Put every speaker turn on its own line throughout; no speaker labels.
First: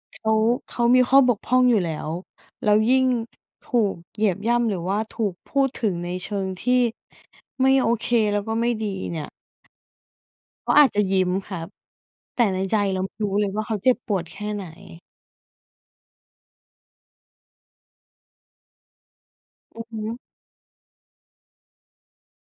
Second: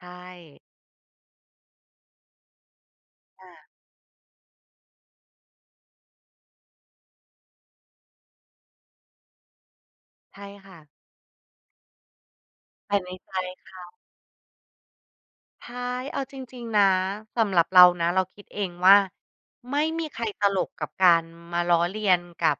ใช
เขา
่
เขามีข้อบกพร่องอยู่แล้ว แล้วยิ่ง
ค่ะ
ถูกเหยียบย่ำ หรือว่าถูกพูดถึงในเชิงที่ ไม่โอเค แล้วก็ไม่ดีเนี่ย
ใช่
เ
ค
ขา
่
อ
ะ
าจจะยิ้มครับ แต่ในใจ
แต
เ
่
รา
ใ
ไ
น
ม่รู
ใจ
้เลยว่า
เ
เ
ข
ขา
า
เจ็บปวดแค่ไหน
ฮ๊าย เอาจริง ๆ นะ สำหรับเรานะเราคิดเองว่า ไม
อื
่
อฮ
มีใ
ึ
ครตลกกับการมาล้อเลียนกับ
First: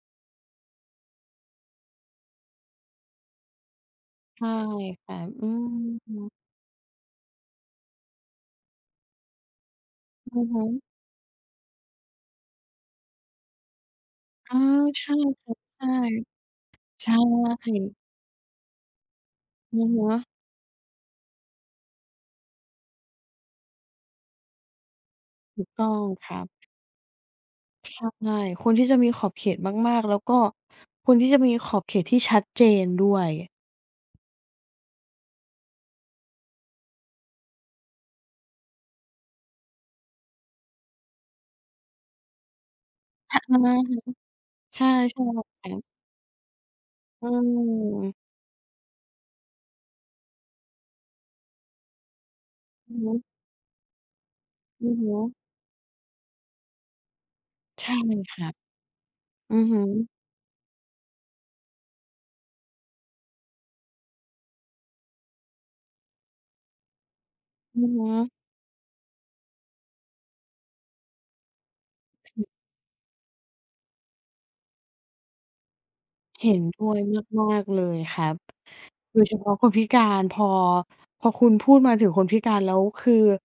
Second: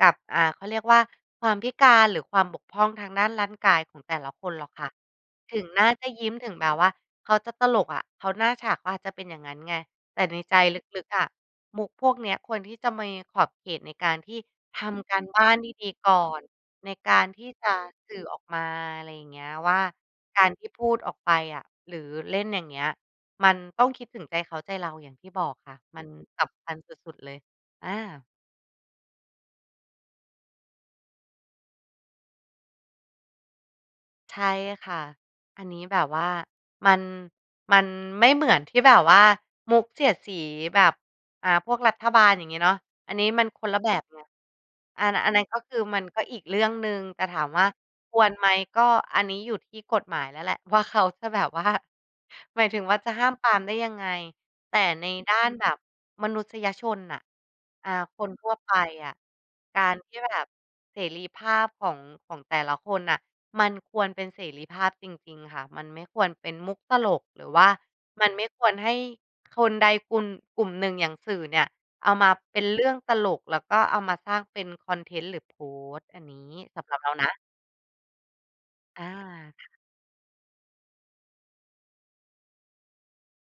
กับ อ่า เขาเรียกว่าความพิการ หรือความบกพร่องทางด้านร่างกายของแต่ละ
ใ
ค
ช่
นหรอกค่ะ
ครับ อื
ถึ
ม
งหน้าจะ
อึ
ยิ้ม ถึงแบบว่าเขาจะตลกอะ เขา หน้าฉากเขาอาจจะเป็นอย่างงั้นไง แต่ใน
อือ
ใจ
ฮ
ล
ึ
ึก ๆ อะ มุกพวกเนี้ยควรที่จะมีขอบเขตในการที่
เออ
ท
ใช
ำก
่
ารบ
ค
้า
รั
น
บ
ด
ใช่
ี ๆ ก่อน ใน
ใช
การที่จะ
่
สื่อออกมา อะไรอย่างเงี้ย ว่
อ
า
ือฮึ
การที่พูดออกไปอะ หรือเล่นอย่างเงี้ย มันต้องคิดถึงใจเขาใจเราอย่างที่บอก
ถู
ค
ก
่ะ
ต้อ
มั
ง
น
คร
ส
ับ
ำคัญสุด ๆ เลย อ
ใ
า
ช่ ควรที่จะมีขอบเขตมาก ๆ แล้วก็ควรที่จะมีขอบเขตที่ชัดเจนด้วย
ใช่ค่ะ อันนี้แบบว่ามัน มันไม่เหมือนที่แบบว่ามุกเสียดสีแบบ อ่า พวกรัฐบาลอย่างงี้เนาะ อันนี้
หะ
มัน
ท
ค
ำไม?
นละแบ
หือ
บไง
ใช่
อัน
ใช่
อัน
แ
น
ล
ั
้
้
ว
นก็
คร
ค
ั
ือ
บ
มันก็อีกเรื่องหนึ่ง แต
อ
่
ื
ถามว่าค
ม
วรไหม? ก็อันนี้อยู่ที่กฎหมายแล้วแหละ ว่าเขาจะ แบบว่า หมายถึง
อ
ว่
ื
า
อ
จ
ฮ
ะ
ึ
ห้ามปรามได้ยังไง แต่
อือฮ
ใน
ึ
ด้านแบบมนุษยชนน่ะ
ใช
อา
่เล
ค
ย
น
คร
ท
ั
ั่ว
บ
ไปอะ
อือฮ
ก
ึ
ารที่แบบ เสรีภาพของ ของแต่ละคนน่ะ มันควรเป็นเสรีภาพจริง ๆ ค่ะ มันไม่ควรเป็นมุกตลก หรือว่า
อือฮ
มั
ึ
นไม่ควรให้ ค คนใดคุณ กลุ่มหนึ่ง อย่างสื่อเนี่ย เอามา
หึ
เป็นเรื่องตลก แล้วก็เอามาสร้างเป็นคอนเทนต์ หรือโพสต์ อันนี
เห็
้
นด
ส
้
ำห
ว
รับ
ย
เรานะ
มาก ๆ เลยครับ
อา
โดยเฉพาะ
ค
ค
่ะ
นพิการ พอ พอคุณพูดมาถึงคนพิการแล้วคือ